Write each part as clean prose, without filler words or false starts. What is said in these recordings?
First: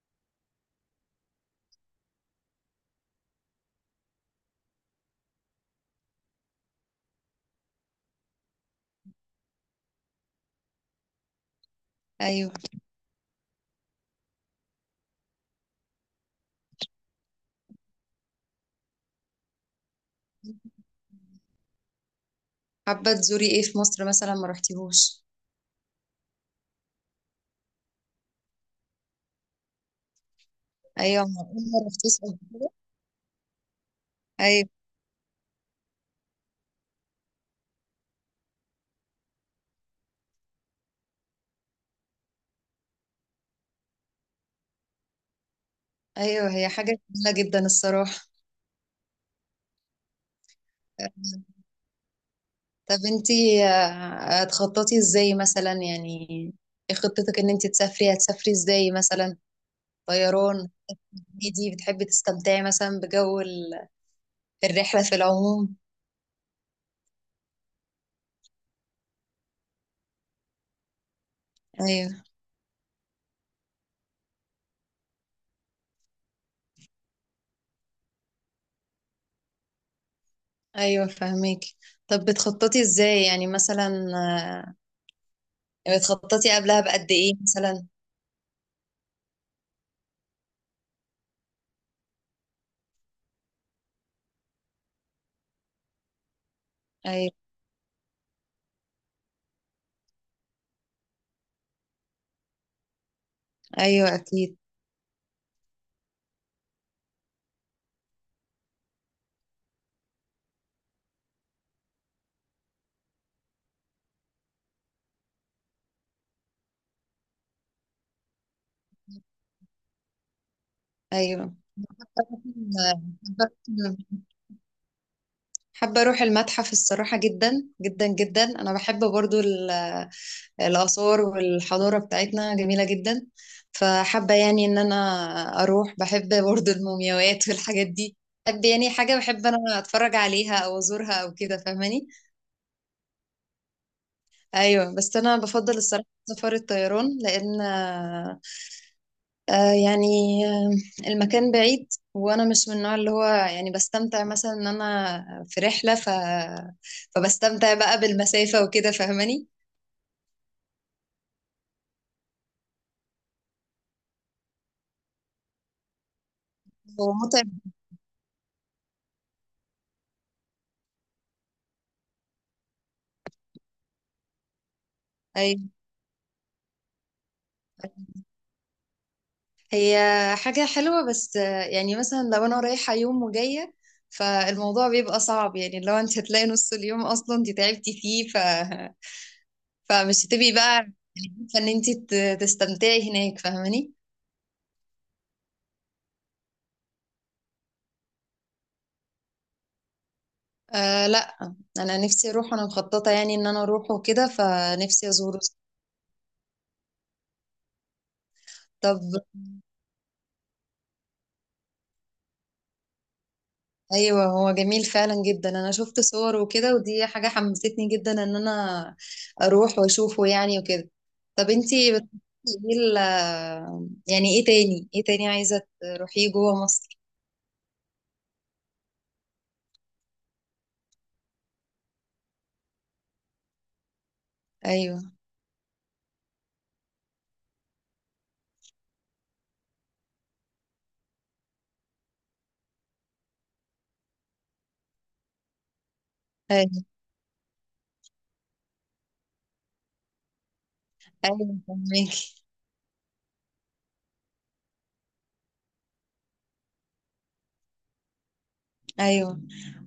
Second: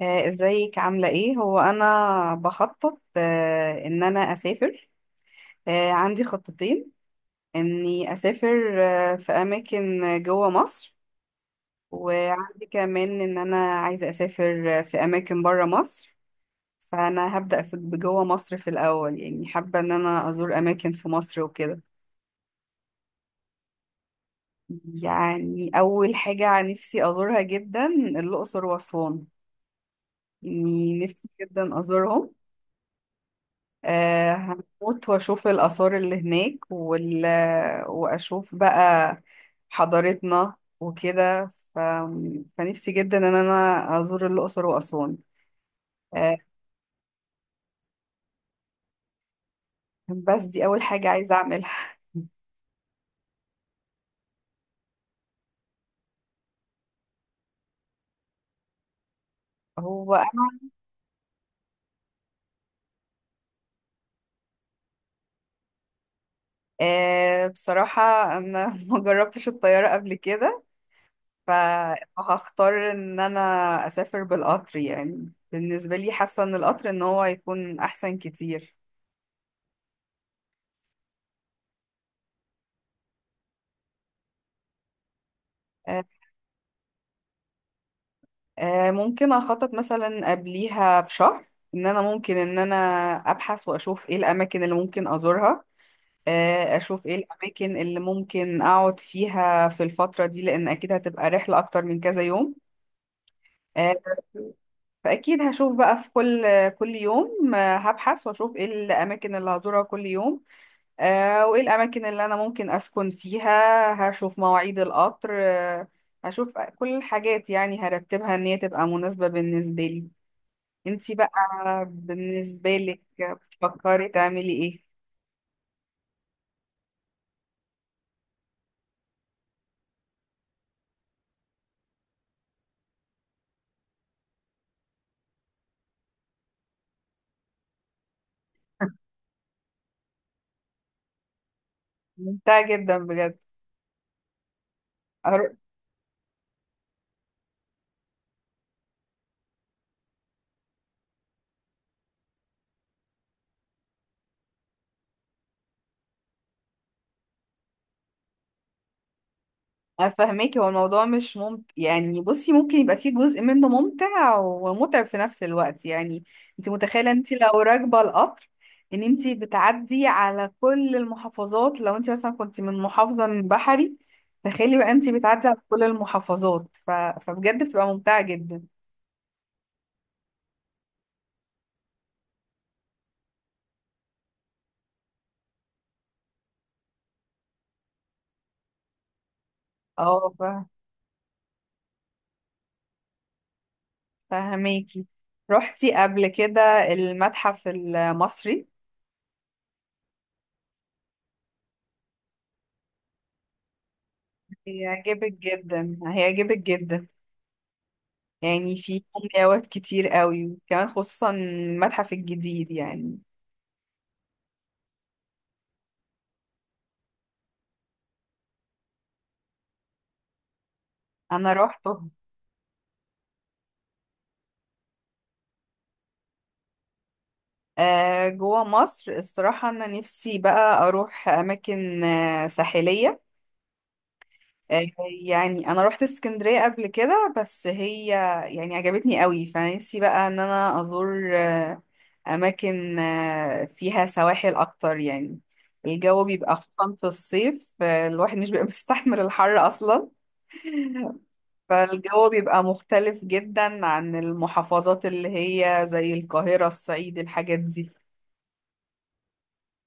ازيك، عاملة ايه؟ هو انا بخطط، ان انا اسافر. عندي خطتين، اني اسافر في اماكن جوه مصر، ايوه. وعندي كمان ان انا عايزة اسافر في اماكن بره مصر. فانا هبدأ في جوه مصر في الاول، يعني حابة ان انا ازور اماكن في مصر وكده. حابه تزوري ايه في مصر مثلا ما رحتيهوش؟ يعني اول حاجة نفسي ازورها جدا الاقصر واسوان، يعني ايوه، نفسي معقول جدا ما رحتيش؟ ازورهم. آه، ايوه، هموت واشوف الآثار اللي هناك واشوف بقى حضارتنا وكده. فنفسي جدا ان انا ازور الأقصر وأسوان. آه، ايوه، هي حاجه جميله جدا الصراحه. بس دي اول حاجة عايزة اعملها طب انتي هتخططي ازاي مثلا يعني؟ ايه خطتك، ان انتي تسافري هتسافري ازاي مثلا؟ هو، طيران دي بتحبي تستمتعي مثلا بجو الرحله في العموم؟ بصراحة انا ما جربتش الطيارة قبل كده. ف- ايوه، فهختار ان انا اسافر بالقطر، يعني بالنسبة لي حاسة ان القطر ان هو يكون احسن كتير. ايوه فهميكي. طب بتخططي ازاي يعني مثلا؟ آه، بتخططي قبلها بقد ايه مثلا؟ ممكن اخطط مثلا قبليها بشهر، ان انا ممكن ان انا ابحث واشوف ايه الاماكن اللي ممكن ازورها. اشوف ايه ايوه، الاماكن اللي ممكن اقعد فيها في الفترة دي، لان اكيد هتبقى رحلة اكتر من كذا يوم. آه، ايوه اكيد. فاكيد هشوف بقى في كل يوم هبحث واشوف ايه الاماكن اللي هزورها كل يوم. وايه الاماكن اللي انا ممكن اسكن فيها، هشوف مواعيد القطر. هشوف كل الحاجات، يعني هرتبها ان هي تبقى مناسبة بالنسبة لي. انتي بقى، ايوه. بالنسبة لك حابة بتفكري تعملي ايه؟ حابة أروح المتحف الصراحة، جدا جدا جدا. أنا بحب برضو الآثار، والحضارة بتاعتنا جميلة جدا. فحابة يعني إن أنا أروح. بحب برضو المومياوات والحاجات دي، بحب يعني حاجة بحب أنا أتفرج عليها أو أزورها أو كده، فاهماني؟ ممتع جدا بجد. أيوة، بس أنا أر- بفضل الصراحة سفر الطيران لأن آه يعني آه المكان بعيد، وانا مش من النوع اللي هو يعني بستمتع مثلا ان انا في رحلة فبستمتع بقى بالمسافة وكده، فاهماني؟ افهمك، هو الموضوع مش ممتع يعني، بصي ممكن يبقى فيه جزء منه ممتع ومتعب في نفس الوقت يعني. انتي متخيلة هو انتي متعب. لو راكبة القطر ان انتي بتعدي على كل المحافظات، لو انتي مثلا كنتي من محافظة من بحري، تخيلي بقى انتي بتعدي على ايوه، كل المحافظات. فبجد بتبقى ممتعة جدا. هي حاجة حلوة، بس يعني مثلا لو انا رايحة يوم وجاية فالموضوع بيبقى صعب، يعني لو انت هتلاقي نص اليوم اصلا انت تعبتي فيه فمش هتبقي اه، بقى يعني عارفة ان انت تستمتعي هناك، فاهماني؟ فهماكي. رحتي قبل كده المتحف المصري؟ آه لا. انا نفسي اروح، انا مخططه يعني ان انا اروح وكده، فنفسي هيعجبك ازوره. جدا، هيعجبك جدا. يعني طب فيه مومياوات كتير قوي، وكمان خصوصا المتحف الجديد يعني. ايوه، هو جميل فعلا جدا. انا شفت صور وكده، ودي حاجه حمستني جدا ان انا اروح واشوفه يعني وكده. طب انا انتي روحته. بتحبي ايه يعني ايه تاني، ايه تاني عايزه تروحيه جوه مصر؟ جوه مصر الصراحة أنا نفسي بقى أروح أماكن ساحلية. آه، ايوه. يعني أنا روحت اسكندرية قبل كده، بس هي يعني عجبتني قوي، فنفسي بقى إن أنا أزور أماكن فيها سواحل أكتر يعني. الجو بيبقى ايوه. خصوصا في الصيف، الواحد مش بيبقى مستحمل الحر أصلا. ايوه فالجو فهماكي. بيبقى مختلف جدا عن المحافظات اللي هي زي القاهرة، الصعيد، الحاجات دي. ايوه.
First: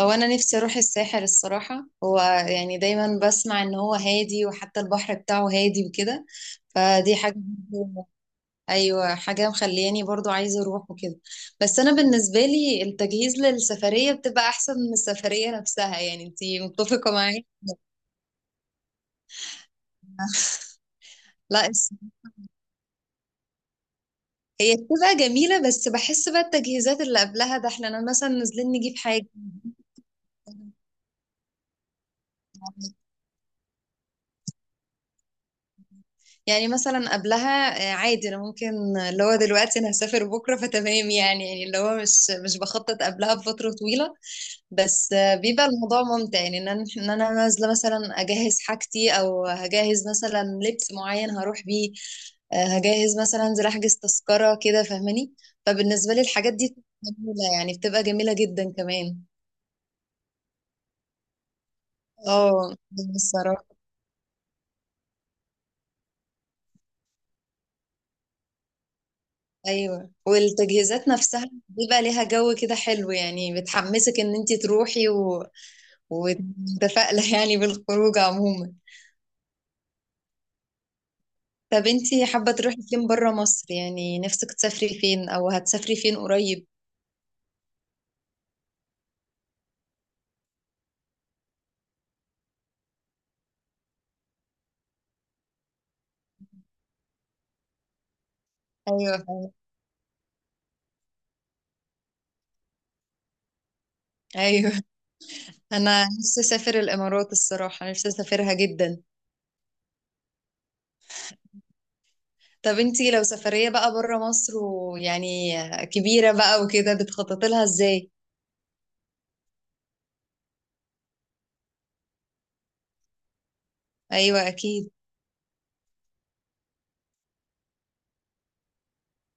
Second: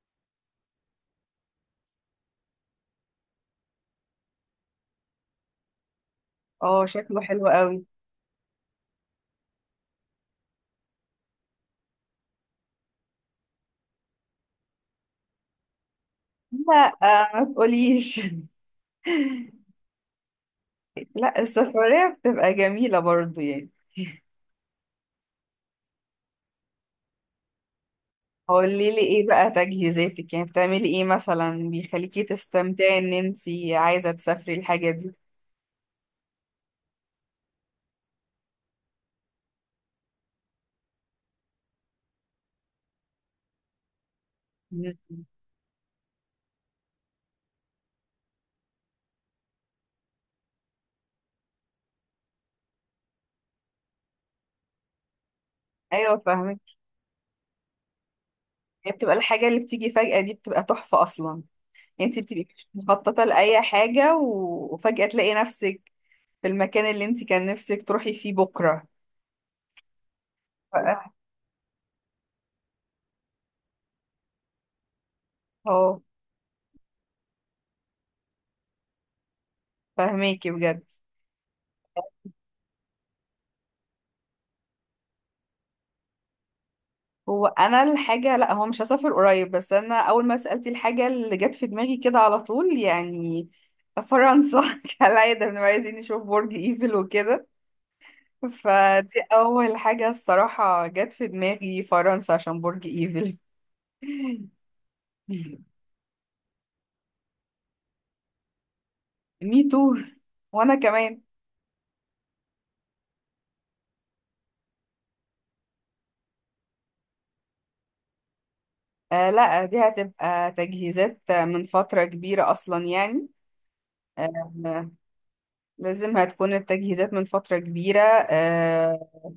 هو انا نفسي اروح الساحل الصراحه. هو يعني دايما بسمع ان هو هادي، وحتى البحر بتاعه هادي وكده. اه فدي شكله حاجه حلو قوي. برضو- ايوه، حاجه مخلياني برضو عايزه اروح وكده. بس انا بالنسبه لي التجهيز للسفريه بتبقى احسن من السفريه نفسها، يعني انتي لا متفقه معايا؟ ما تقوليش لا لا السفرية بتبقى جميلة برضو يعني. هي بتبقى جميله، بس بحس بقى التجهيزات اللي قبلها ده، احنا أنا مثلا نازلين قولي نجيب لي ايه حاجه. بقى تجهيزاتك، يعني بتعملي ايه مثلا بيخليكي تستمتعي ان انتي عايزة تسافري الحاجة دي؟ يعني مثلا قبلها عادي انا ممكن، اللي هو دلوقتي انا هسافر بكره فتمام يعني، يعني اللي هو مش بخطط قبلها بفتره طويله. بس مم. بيبقى الموضوع ممتع، يعني ان انا إن أنا نازله مثلا اجهز حاجتي، او هجهز مثلا لبس معين هروح بيه، هجهز مثلا انزل احجز تذكره كده، فاهماني؟ فبالنسبه ايوه لي الحاجات فاهمة. دي جميله، يعني بتبقى جميله جدا هي بتبقى كمان. الحاجة اللي بتيجي فجأة دي بتبقى تحفة أصلا. يعني انت بتبقي مش اه مخططة لأي الصراحه. حاجة، و- وفجأة تلاقي نفسك في المكان اللي انت كان نفسك تروحي فيه بكرة. ايوه، والتجهيزات ف- نفسها بيبقى ليها جو كده حلو، يعني بتحمسك ان انت تروحي اه ومتفائله يعني بالخروج عموما. فهميكي بجد. طب انت حابه تروحي فين بره مصر، يعني نفسك تسافري فين، او هتسافري فين قريب؟ هو أنا الحاجة، لا هو مش هسافر قريب، بس أنا أول ما سألتي الحاجة اللي جت في دماغي كده على طول يعني فرنسا كالعادة بنبقى عايزين نشوف برج إيفل وكده، ايوه فدي فعلا. أول حاجة الصراحة جت في دماغي، فرنسا عشان برج إيفل ايوه. انا نفسي اسافر الامارات الصراحه، نفسي اسافرها جدا. مي تو، وانا كمان. طب انت لو سفريه بقى بره مصر، ويعني كبيره بقى وكده، بتخططي لها ازاي؟ آه لا، دي هتبقى تجهيزات من فترة كبيرة اصلا يعني. ايوه اكيد. آه، لازم هتكون التجهيزات من فترة كبيرة. آه،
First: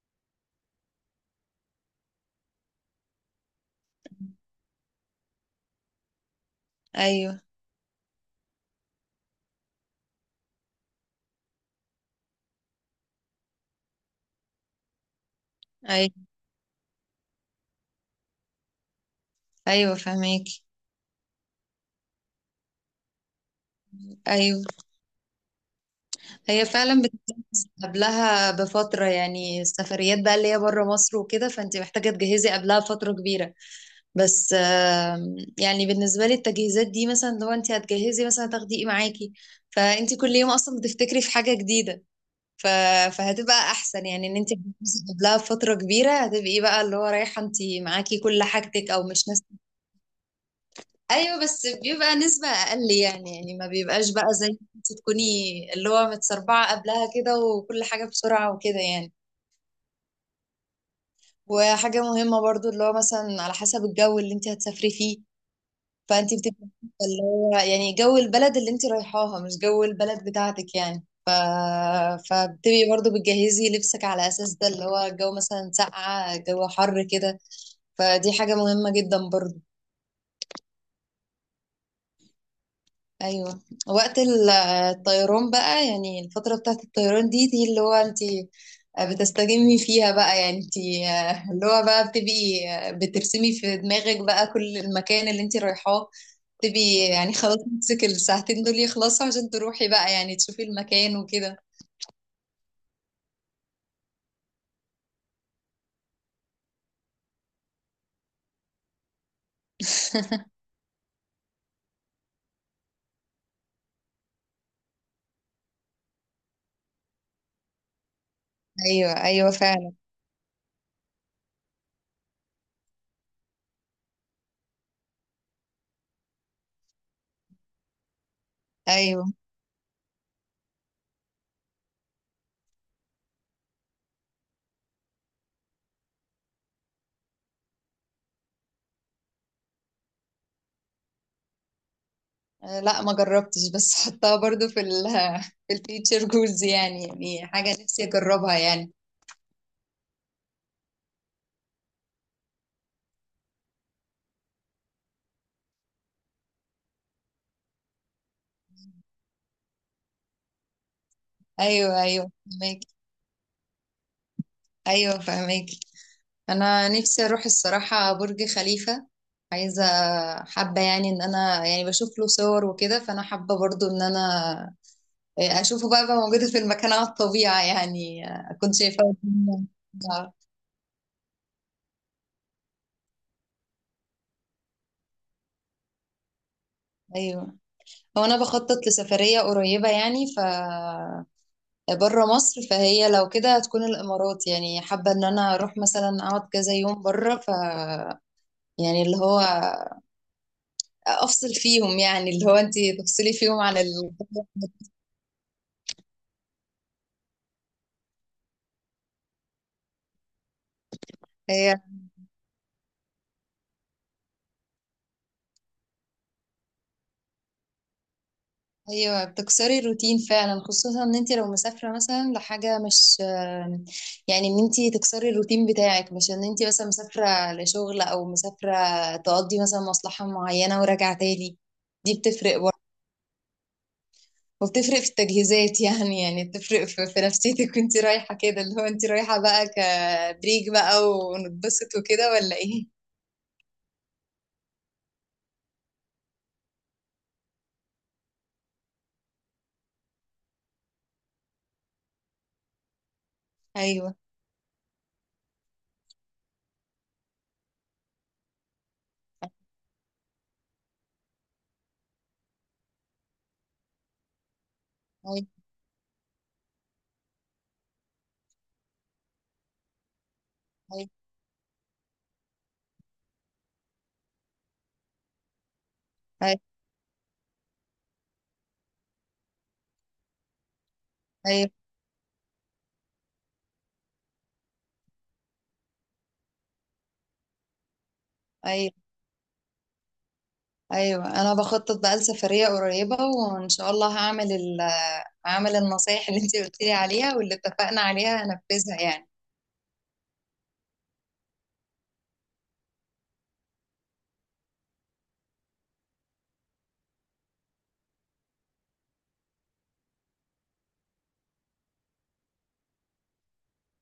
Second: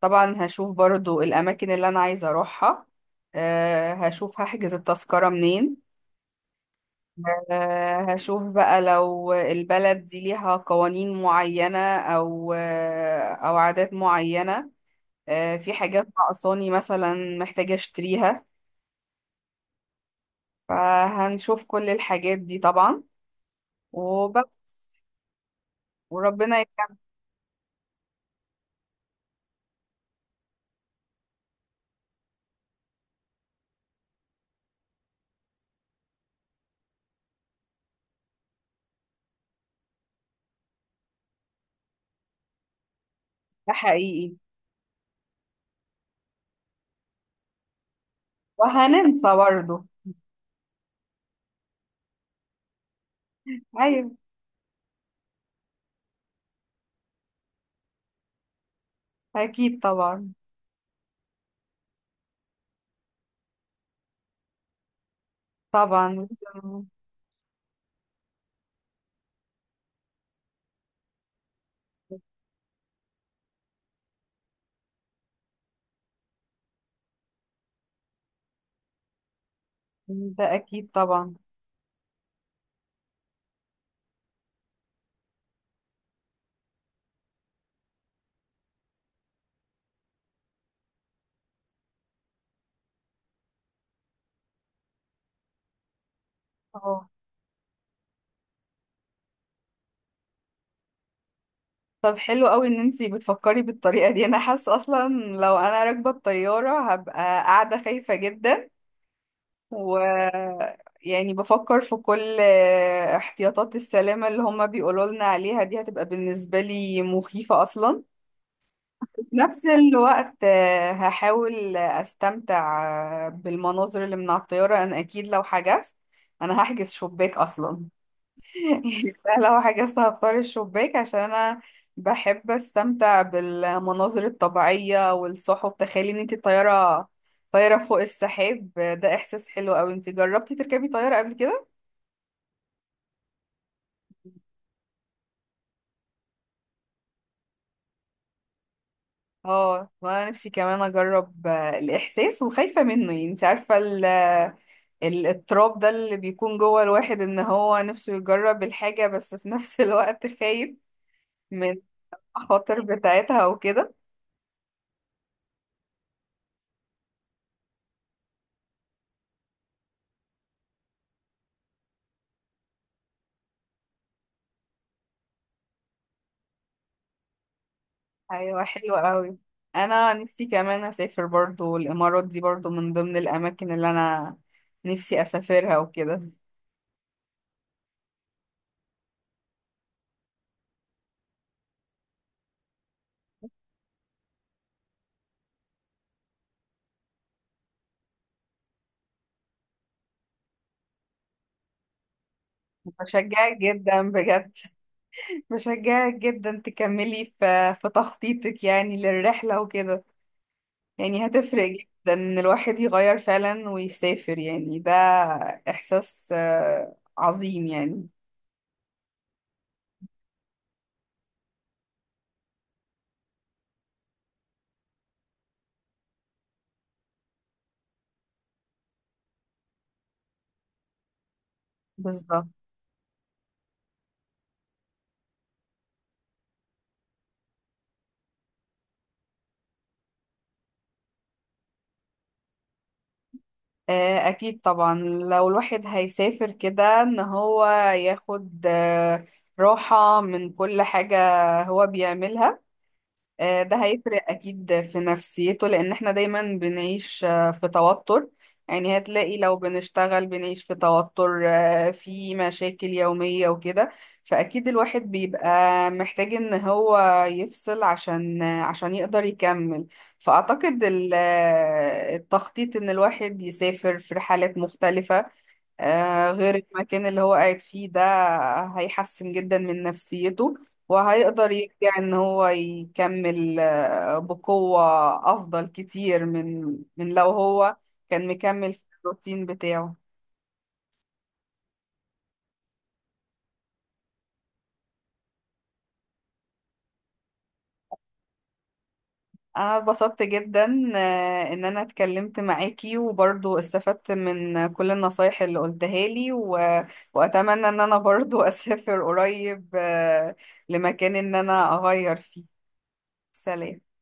طبعا هشوف برضو الاماكن اللي انا عايزة اروحها. آه، هشوف هحجز التذكرة منين. ايوه، آه، هشوف بقى لو البلد دي ليها قوانين معينة او عادات معينة. آه، في حاجات ايوه، ناقصاني مثلا محتاجة اشتريها. ايوه فهميك. فهنشوف كل الحاجات دي طبعا، ايوه، وبس، وربنا هي يكرمنا. فعلا بتتجهز قبلها بفترة، يعني السفريات بقى اللي هي بره مصر وكده، فانت محتاجة تجهزي قبلها فترة كبيرة. بس يعني بالنسبة لي التجهيزات دي مثلا لو انت هتجهزي مثلا تاخدي ايه معاكي، فانت كل يوم اصلا بتفتكري في حاجة جديدة، ف... فهتبقى احسن يعني حقيقي. ان انت تجهزي قبلها بفترة كبيرة، هتبقي بقى اللي هو رايحة انت معاكي كل حاجتك او مش وهننسى ناس. برضه. ايوه، بس بيبقى نسبة اقل يعني، يعني ما أيوة. بيبقاش بقى زي انت تكوني اللي هو متسربعة قبلها كده، وكل حاجة بسرعة وكده يعني. أكيد طبعا. وحاجة مهمة برضو اللي هو مثلا على حسب الجو اللي انت هتسافري فيه. طبعا. فانت بتبقى لازم- عارفة اللي هو يعني جو البلد اللي انت رايحاها مش جو البلد بتاعتك، يعني فبتبقي برضو بتجهزي لبسك على اساس ده، اللي هو الجو مثلا ساقعة، جو حر، كده. فدي حاجة مهمة جدا برضو. ده أكيد طبعا. ايوه. وقت الطيران بقى، يعني الفترة بتاعت الطيران دي، اللي هو انت بتستجمي فيها بقى، يعني انت اللي هو بقى بتبقي بترسمي في دماغك بقى كل المكان اللي انت رايحاه، بتبقي اه يعني خلاص نفسك الساعتين دول يخلصوا عشان تروحي بقى يعني تشوفي المكان وكده. طب حلو قوي ان انتي بتفكري بالطريقة دي. انا حاسة اصلا لو انا راكبة الطيارة هبقى قاعدة خايفة جدا، و يعني بفكر في كل احتياطات السلامة اللي هما بيقولوا لنا عليها، دي هتبقى بالنسبة لي مخيفة اصلا. ايوه، في ايوه نفس فعلا. الوقت هحاول استمتع بالمناظر اللي من على الطيارة. انا اكيد لو حجزت انا هحجز شباك اصلا يعني ايوه. أنا لو حجزت هختار الشباك عشان انا بحب استمتع بالمناظر الطبيعية والسحب. تخيلي ان انت طيارة، طيارة فوق السحاب. ده احساس حلو اوي. انت جربتي تركبي طيارة قبل كده؟ لا ما جربتش، بس حطها برضو في في الفيتشر جولز يعني، يعني حاجة نفسي اجربها يعني. اه، وانا نفسي كمان اجرب الاحساس، وخايفة منه يعني. انت عارفة، التراب ده اللي بيكون جوه الواحد ان هو نفسه يجرب الحاجة، بس في نفس الوقت خايف من ايوه، ايوه المخاطر فهماكي. بتاعتها وكده. ايوه فهماكي. انا نفسي اروح الصراحه برج خليفه. عايزه، حابه يعني ان انا يعني بشوف له صور وكده، فانا حابه برضو ان انا اشوفه بقى، بقى موجوده في المكان على الطبيعه يعني. ايوه كنت حلوة شايفاه قوي. قدامي. انا آه، نفسي كمان اسافر برضو الامارات، دي برضو من ضمن الاماكن اللي انا نفسي اسافرها وكده. ايوه. هو انا بخطط لسفريه قريبه يعني ف بره مصر، فهي لو كده هتكون الامارات، يعني حابه ان انا اروح مثلا اقعد كذا يوم بره، ف يعني اللي هو افصل فيهم، يعني اللي هو انت تفصلي بشجعك فيهم عن جدا الجو. بجد بشجعك جدا تكملي في تخطيطك يعني للرحلة وكده. يعني هتفرق هي جدا ان الواحد يغير فعلا ويسافر، يعني ده احساس عظيم يعني. ايوه، بتكسري الروتين فعلا، خصوصا ان انت لو مسافره مثلا لحاجه مش، يعني ان انت تكسري الروتين بتاعك، مش ان انت مثلا مسافره لشغل او مسافره تقضي مثلا مصلحه معينه وراجعه تاني. دي بالظبط. بتفرق برضه، وبتفرق في التجهيزات يعني، يعني بتفرق في نفسيتك وانت رايحه كده، اللي هو انت رايحه بقى كبريك بقى ونتبسط وكده ولا ايه؟ اكيد طبعا لو الواحد هيسافر كده ان هو ياخد راحة من كل حاجة هو بيعملها. ده ايوه، هيفرق أكيد في نفسيته، لأن احنا دايما بنعيش في توتر. يعني هتلاقي لو بنشتغل بنعيش في توتر، في مشاكل يومية وكده. فأكيد الواحد بيبقى ايوه، محتاج إن هو يفصل عشان يقدر يكمل. فأعتقد التخطيط إن الواحد يسافر في رحلات مختلفة غير ايوه، المكان اللي هو قاعد فيه، ده هيحسن جدا من نفسيته، وهيقدر ايوه، يرجع ان هو يكمل بقوة افضل كتير من لو هو كان مكمل في أيوة. الروتين بتاعه. ايوه انا بخطط بقى لسفريه قريبه، وان شاء الله هعمل هعمل النصايح اللي انت قلت لي عليها، واللي اتفقنا عليها هنفذها يعني. انا اتبسطت جدا ان انا اتكلمت معاكي وبرضو استفدت من كل النصايح اللي قلتها لي، واتمنى ان انا برضو اسافر قريب لمكان ان انا اغير فيه. سلام.